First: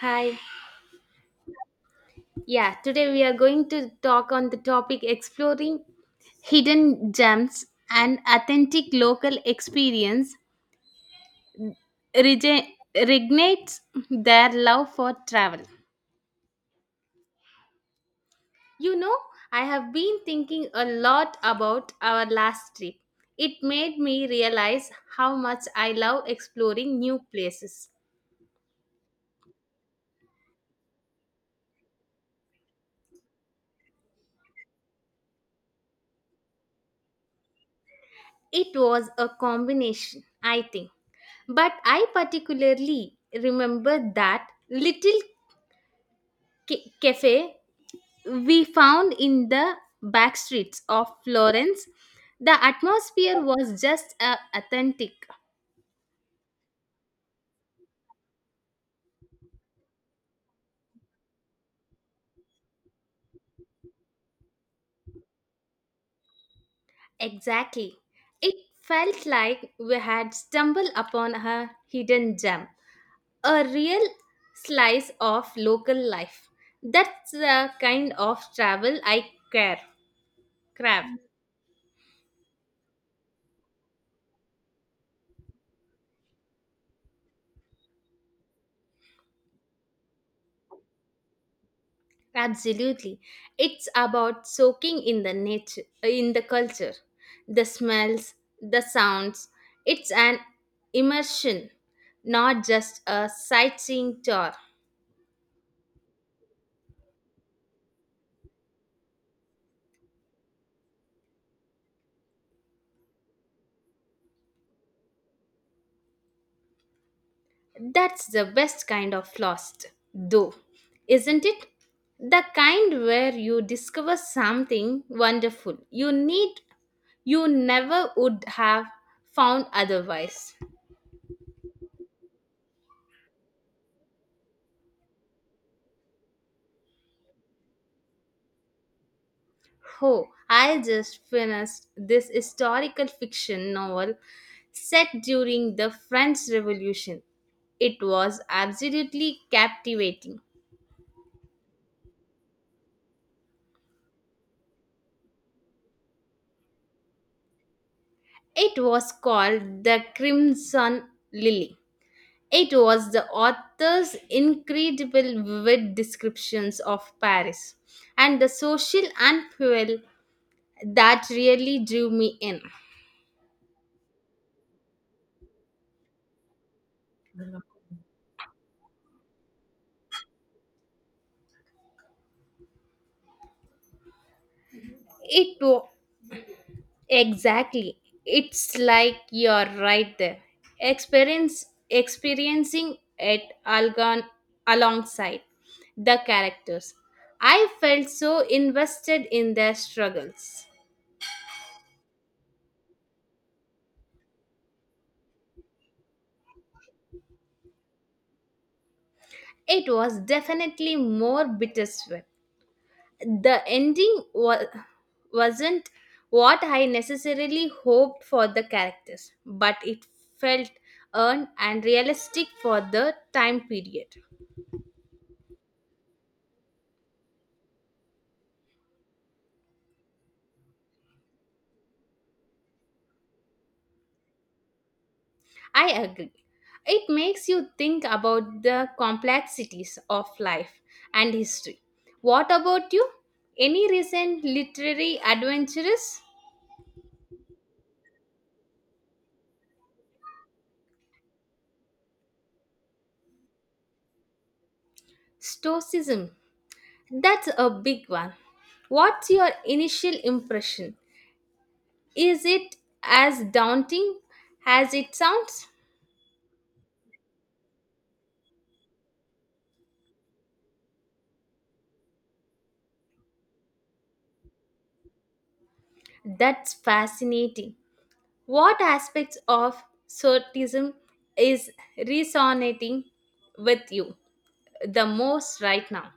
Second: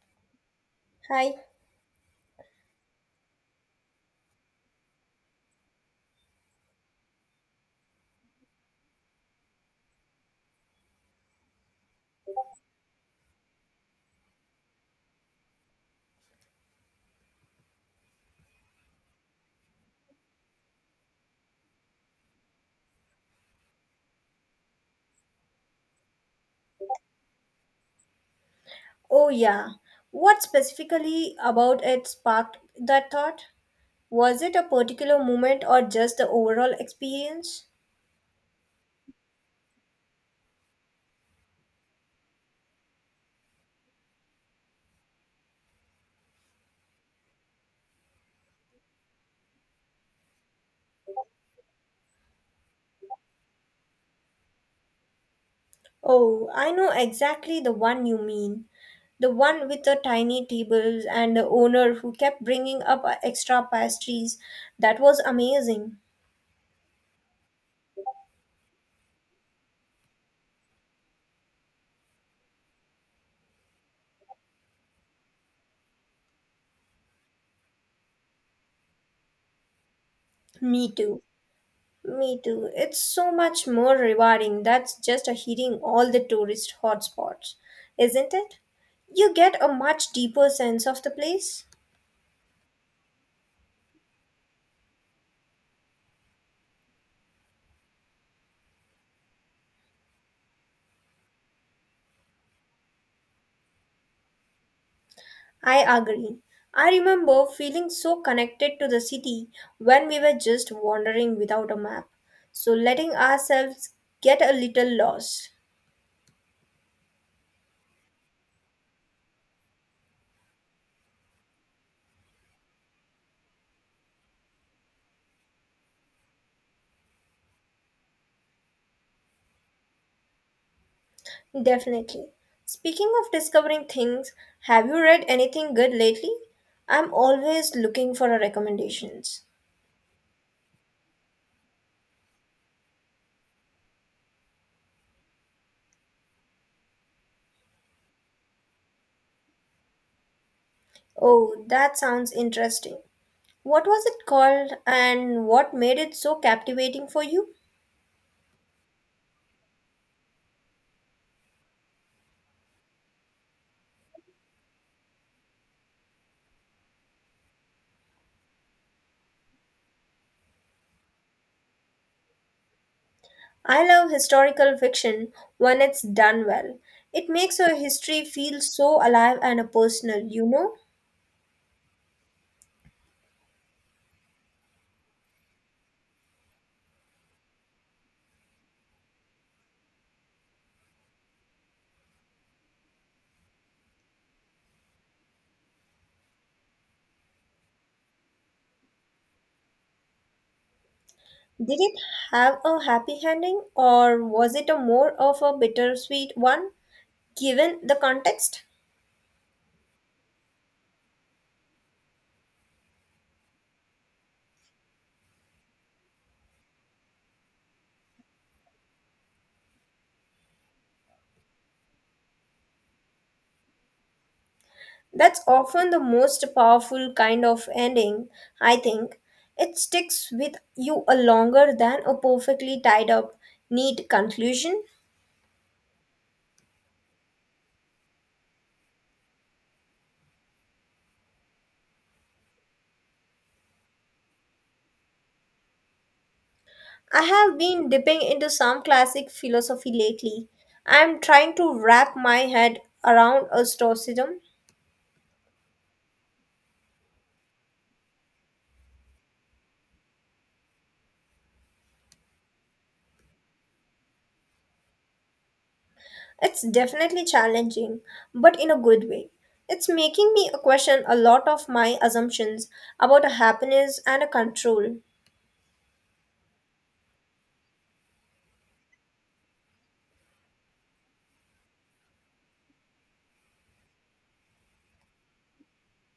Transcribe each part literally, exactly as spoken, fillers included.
Hi. Hi. Yeah, today we are going to talk on the topic exploring hidden gems and authentic local experience rege- reignites their love for travel. You know, I have been thinking a lot about our last trip. It made me realize how much I love exploring new places. Oh, yeah. What specifically about it sparked that thought? Was it a particular moment or just the overall experience? It was a combination, I think. But I particularly remember that little ca- cafe we found in the back streets of Florence, the atmosphere was just uh, authentic. Oh, I know exactly the one you mean. The one with the tiny tables and the owner who kept bringing up uh, extra pastries. That was amazing. Exactly. It felt like we had stumbled upon a hidden gem, a real slice of local life. That's the kind of travel I care, Me crave. too. Me too. It's so much more rewarding that's just a hitting all the tourist hotspots, isn't it? You get a much deeper sense of the place. Absolutely. It's about soaking in the nature, in the culture, the smells, the sounds. It's an immersion, not just a sightseeing tour. I agree. I remember feeling so connected to the city when we were just wandering without a map. So letting ourselves get a little lost. That's the best kind of lost, though, isn't it? The kind where you discover something wonderful you need you never would have found otherwise. Definitely. Speaking of discovering things, have you read anything good lately? I'm always looking for a recommendations. Oh, I just finished this historical fiction novel set during the French Revolution. It was absolutely captivating. Oh, that sounds interesting. What was it called and what made it so captivating for you? It was called The Crimson Lily. It was the author's incredible vivid descriptions of Paris and the social upheaval that really drew me in. I love historical fiction when it's done well. It makes a history feel so alive and uh, personal, you know? It wa- Exactly. It's like you're right there. Experience experiencing it algon alongside the characters. I felt so invested in their struggles. Did it have a happy ending or was it a more of a bittersweet one given the context? It was definitely more bittersweet. The ending was wasn't what I necessarily hoped for the characters, but it felt earned and realistic for the time period. That's often the most powerful kind of ending, I think. It sticks with you a longer than a perfectly tied up, neat conclusion. I agree. It makes you think about the complexities of life and history. What about you? Any recent literary adventures? I have been dipping into some classic philosophy lately. I am trying to wrap my head around a stoicism. Stoicism. That's a big one. What's your initial impression? Is it as daunting as it sounds? It's definitely challenging, but in a good way. It's making me question a lot of my assumptions about happiness and control. That's fascinating. What aspects of Stoicism is resonating with you the most right now?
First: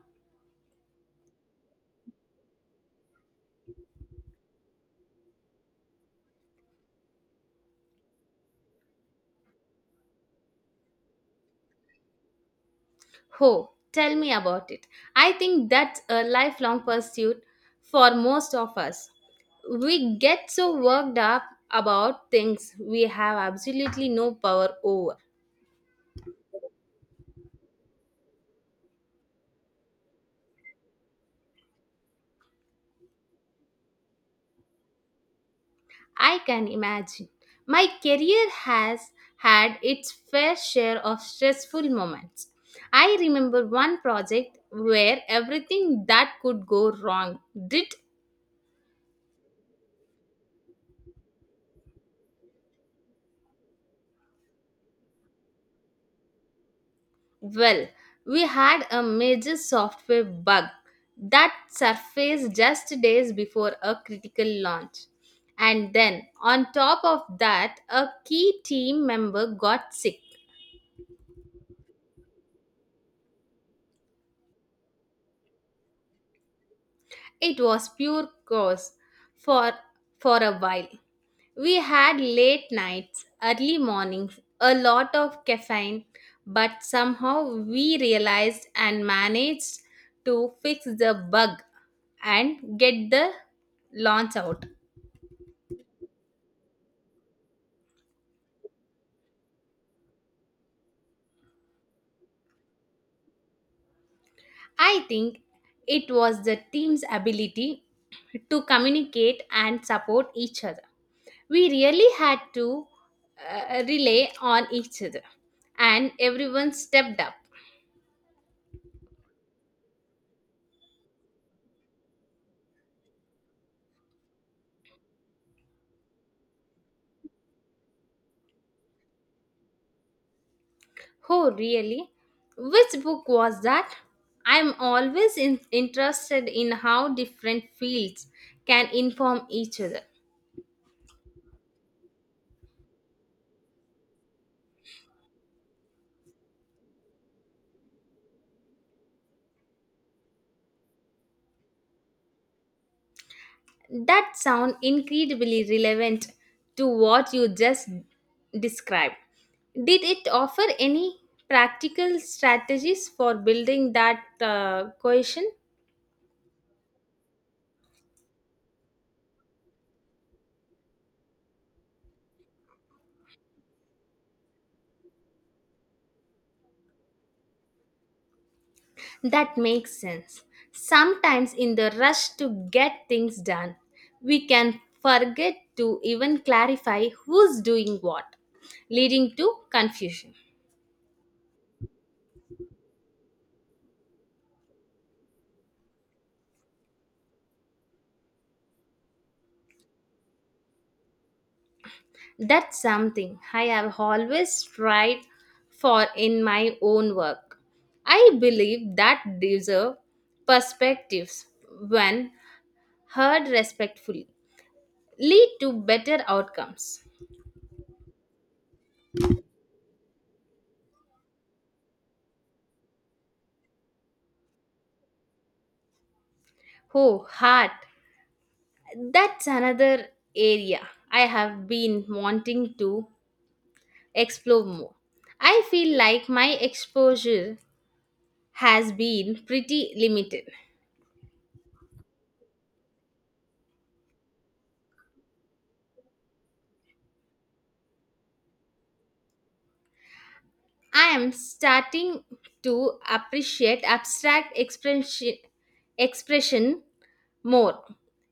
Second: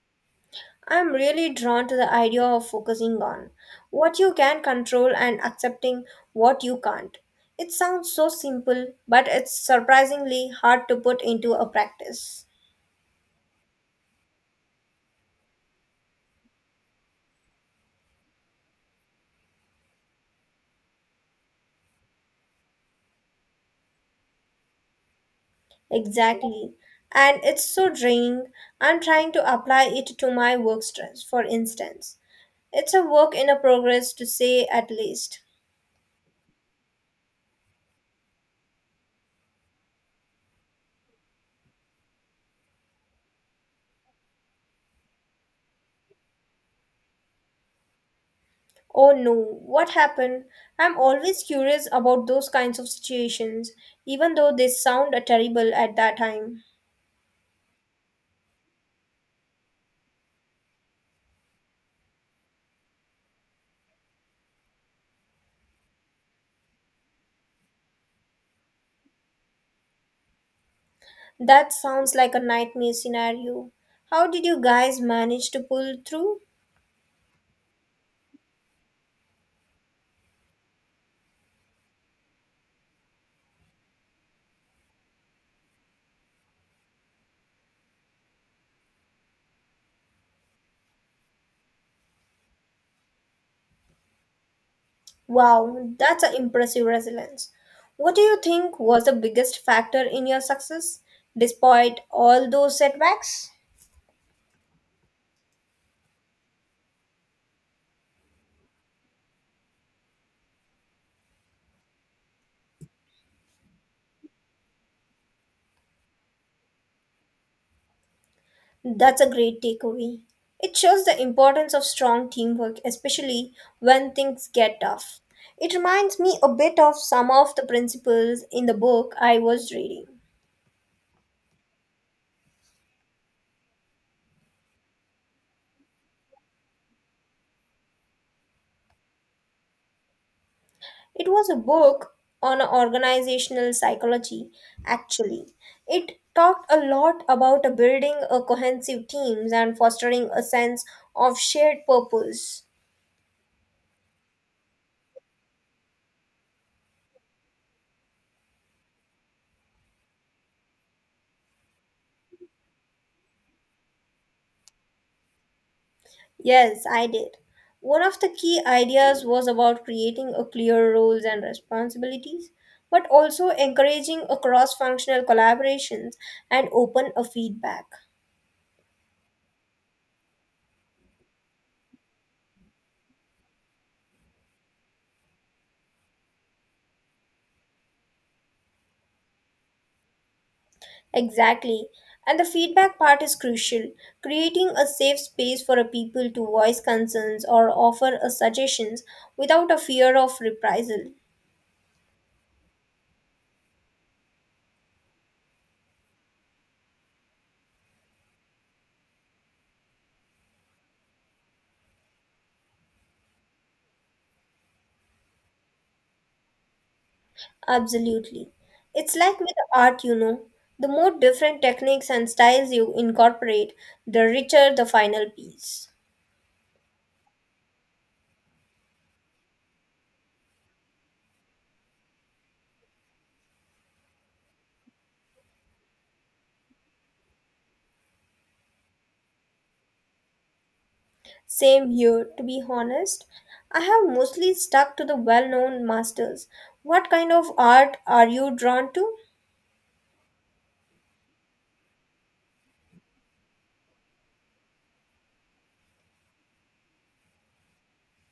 I'm really drawn to the idea of focusing on what you can control and accepting what you can't. It sounds so simple, but it's surprisingly hard to put into a practice. Oh, tell me about it. I think that's a lifelong pursuit for most of us. We get so worked up about things we have absolutely no power over. Exactly. And it's so draining. I'm trying to apply it to my work stress, for instance. It's a work in a progress to say at least. I can imagine. My career has had its fair share of stressful moments. I remember one project where everything that could go wrong did. Oh no, what happened? I'm always curious about those kinds of situations, even though they sound terrible at that time. Well, we had a major software bug that surfaced just days before a critical launch. And then, on top of that, a key team member got sick. That sounds like a nightmare scenario. How did you guys manage to pull through? It was pure chaos for, for a while. We had late nights, early mornings, a lot of caffeine, but somehow we realized and managed to fix the bug and get the launch out. Wow, that's an impressive resilience. What do you think was the biggest factor in your success despite all those setbacks? I think it was the team's ability to communicate and support each other. We really had to uh, rely on each other, and everyone stepped up. That's a great takeaway. It shows the importance of strong teamwork, especially when things get tough. It reminds me a bit of some of the principles in the book I was reading. Oh, really? Which book was that? I'm always in- interested in how different fields can inform each other. It was a book on organizational psychology, actually. It talked a lot about uh, building a cohesive teams and fostering a sense of shared purpose. That sounds incredibly relevant to what you just described. Did it offer any practical strategies for building that uh, cohesion? Yes, I did. One of the key ideas was about creating a clear roles and responsibilities, but also encouraging a cross-functional collaborations and open a feedback. That makes sense. Sometimes, in the rush to get things done, we can forget to even clarify who's doing what, leading to confusion. Exactly. And the feedback part is crucial. Creating a safe space for a people to voice concerns or offer a suggestions without a fear of reprisal. That's something I have always tried for in my own work. I believe that diverse perspectives, when heard respectfully, lead to better outcomes. Absolutely. It's like with art, you know. The more different techniques and styles you incorporate, the richer the final piece. Oh, heart, that's another area I have been wanting to explore more. I feel like my exposure has been pretty limited. Same here, to be honest. I have mostly stuck to the well known masters. What kind of art are you drawn to? I am starting to appreciate abstract expression, expression more.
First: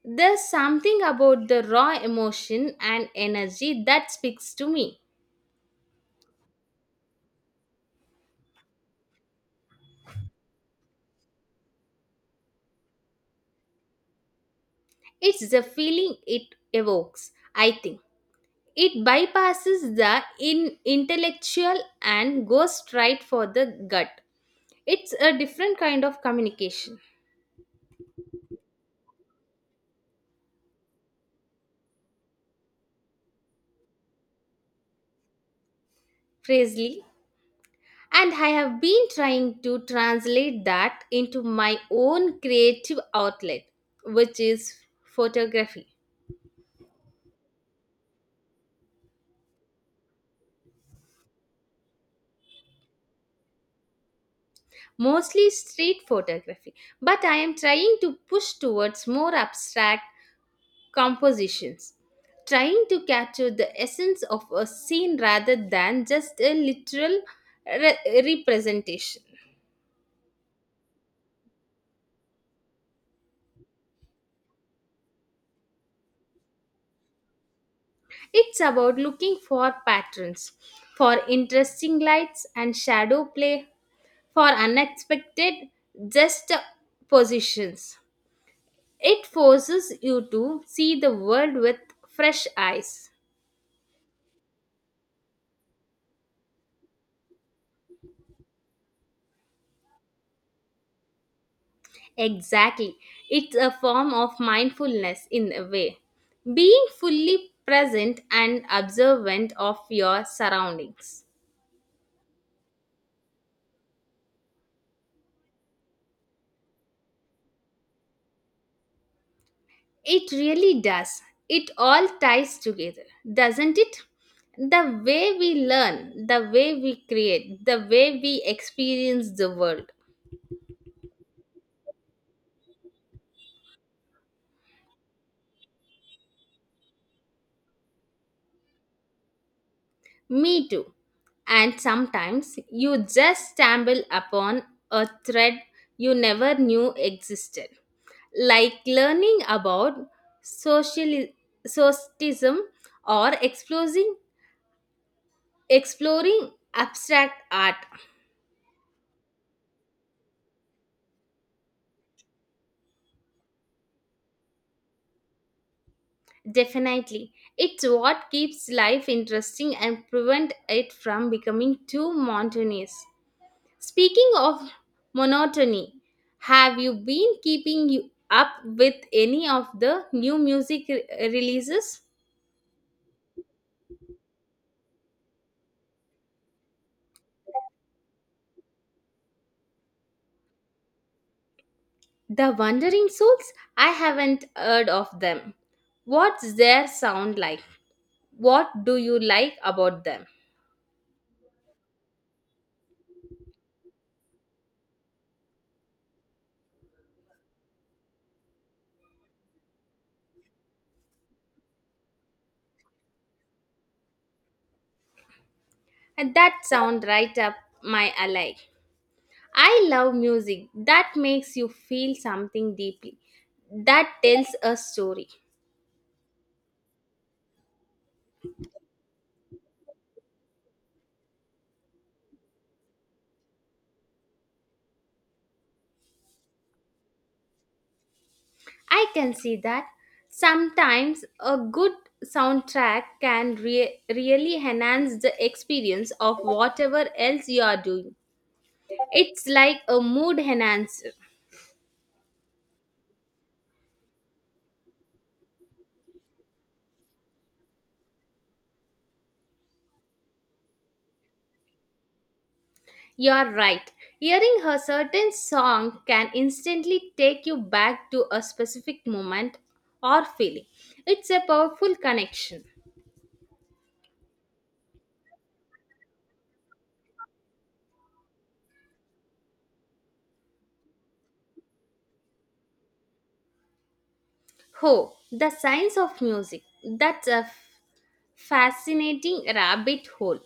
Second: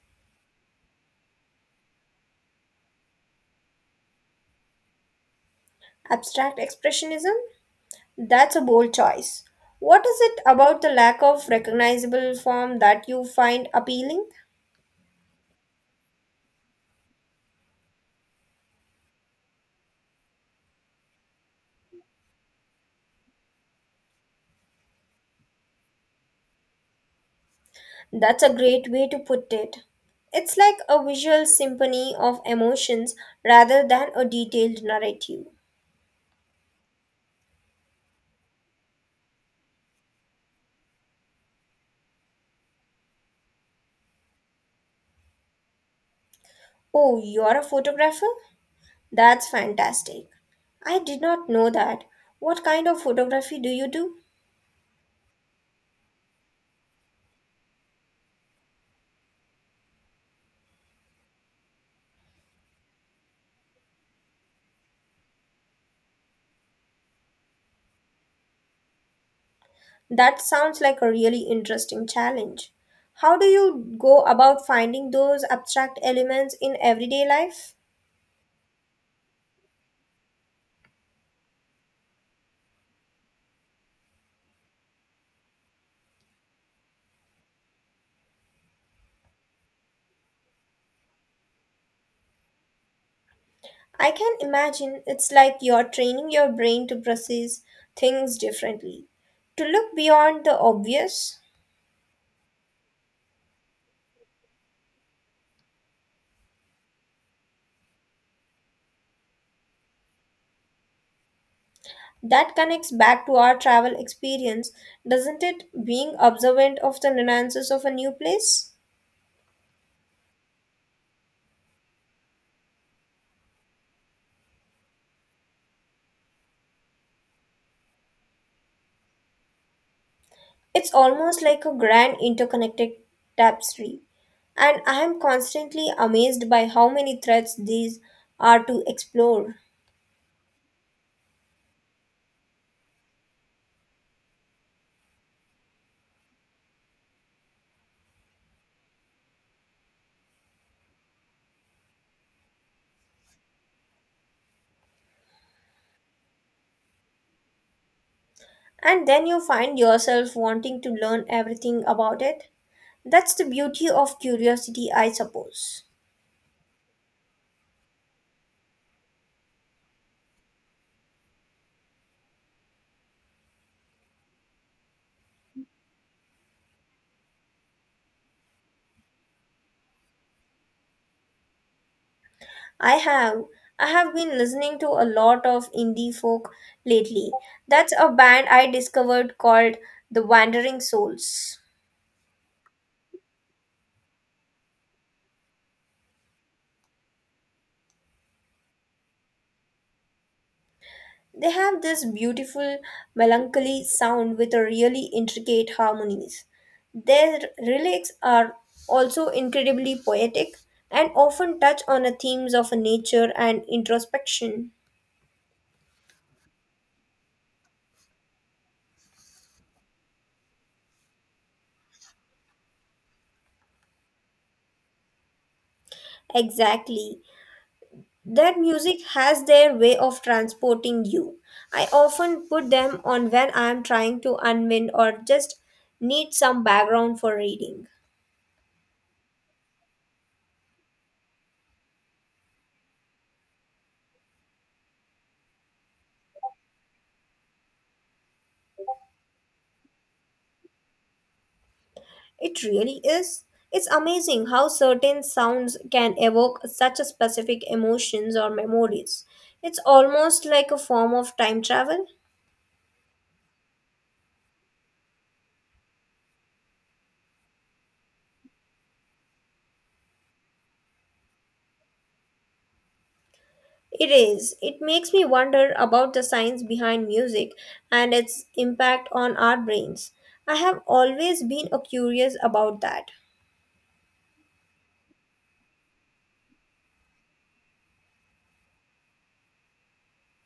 There's something about the raw emotion and energy that speaks to me. Abstract expressionism? That's a bold choice. What is it about the lack of recognizable form that you find appealing? It's the feeling it evokes, I think. It bypasses the in intellectual and goes straight for the gut. It's a different kind of communication, That's a great way to put it. It's like a visual symphony of emotions rather than a detailed narrative. Presley. And I have been trying to translate that into my own creative outlet, which is photography, Oh, you're a photographer? That's fantastic. I did not know that. What kind of photography do you do? mostly street photography. But I am trying to push towards more abstract compositions, trying to capture the essence of a scene rather than just a literal re- representation. That sounds like a really interesting challenge. How do you go about finding those abstract elements in everyday life? It's about looking for patterns, for interesting lights and shadow play, for unexpected just positions. It forces you to see the world with fresh eyes. I can imagine it's like you're training your brain to process things differently, to look beyond the obvious. Exactly. It's a form of mindfulness in a way. Being fully present and observant of your surroundings. That connects back to our travel experience, doesn't it? Being observant of the nuances of a new place. It really does. It all ties together, doesn't it? The way we learn, the way we create, the way we experience the world. It's almost like a grand interconnected tapestry. And I am constantly amazed by how many threads these are to explore. Me too. And sometimes you just stumble upon a thread you never knew existed, like learning about social socialism or exploring exploring abstract art. And then you find yourself wanting to learn everything about it. That's the beauty of curiosity, I suppose. Definitely, it's what keeps life interesting and prevent it from becoming too monotonous. Speaking of monotony, have you been keeping you up with any of the new music re- releases? I have I have been listening to a lot of indie folk lately. That's a band I discovered called The Wandering Souls. The Wandering Souls? I haven't heard of them. What's their sound like? What do you like about them? They have this beautiful melancholy sound with a really intricate harmonies. Their lyrics are also incredibly poetic and often touch on the themes of nature and introspection. And that sound right up my alley. I love music that makes you feel something deeply, that tells a story. Exactly. That music has their way of transporting you. I often put them on when I am trying to unwind or just need some background for reading. I can see that. Sometimes a good soundtrack can re- really enhance the experience of whatever else you are doing. It's like a mood enhancer. It really is. It's amazing how certain sounds can evoke such a specific emotions or memories. It's almost like a form of time travel. You're right. Hearing a certain song can instantly take you back to a specific moment or feeling. It's a powerful connection. It is. It makes me wonder about the science behind music and its impact on our brains. I have always been uh, curious about that. Oh, the science of music. That's a f- fascinating rabbit hole.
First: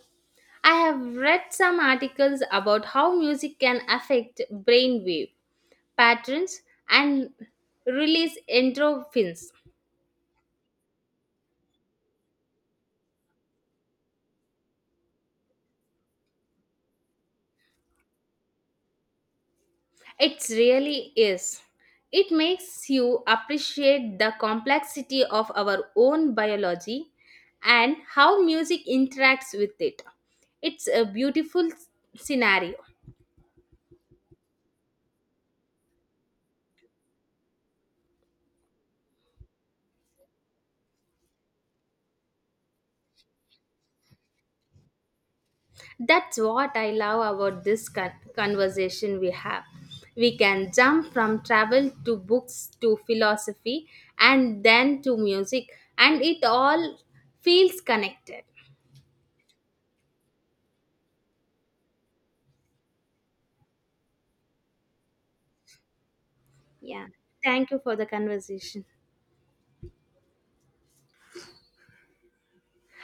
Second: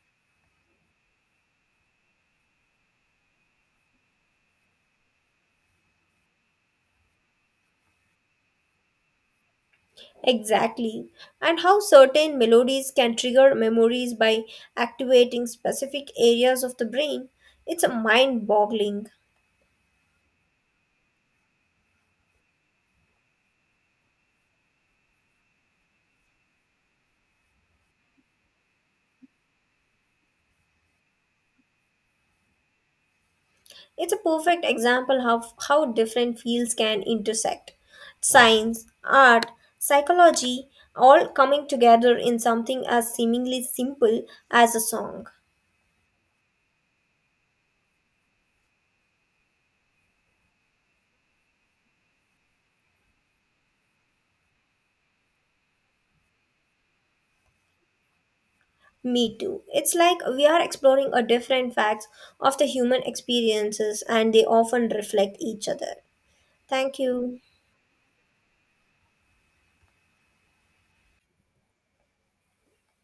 I have read some articles about how music can affect brainwave patterns and release endorphins. Exactly. And how certain melodies can trigger memories by activating specific areas of the brain. It's a mind boggling. It really is. It makes you appreciate the complexity of our own biology and how music interacts with it. It's a beautiful s- scenario. It's a perfect example of how different fields can intersect. Science, art, psychology, all coming together in something as seemingly simple as a song. That's what I love about this con- conversation we have. We can jump from travel to books to philosophy and then to music, and it all feels connected. Me too. It's like we are exploring a different facts of the human experiences and they often reflect each other. Thank Yeah. you. Thank you for the conversation.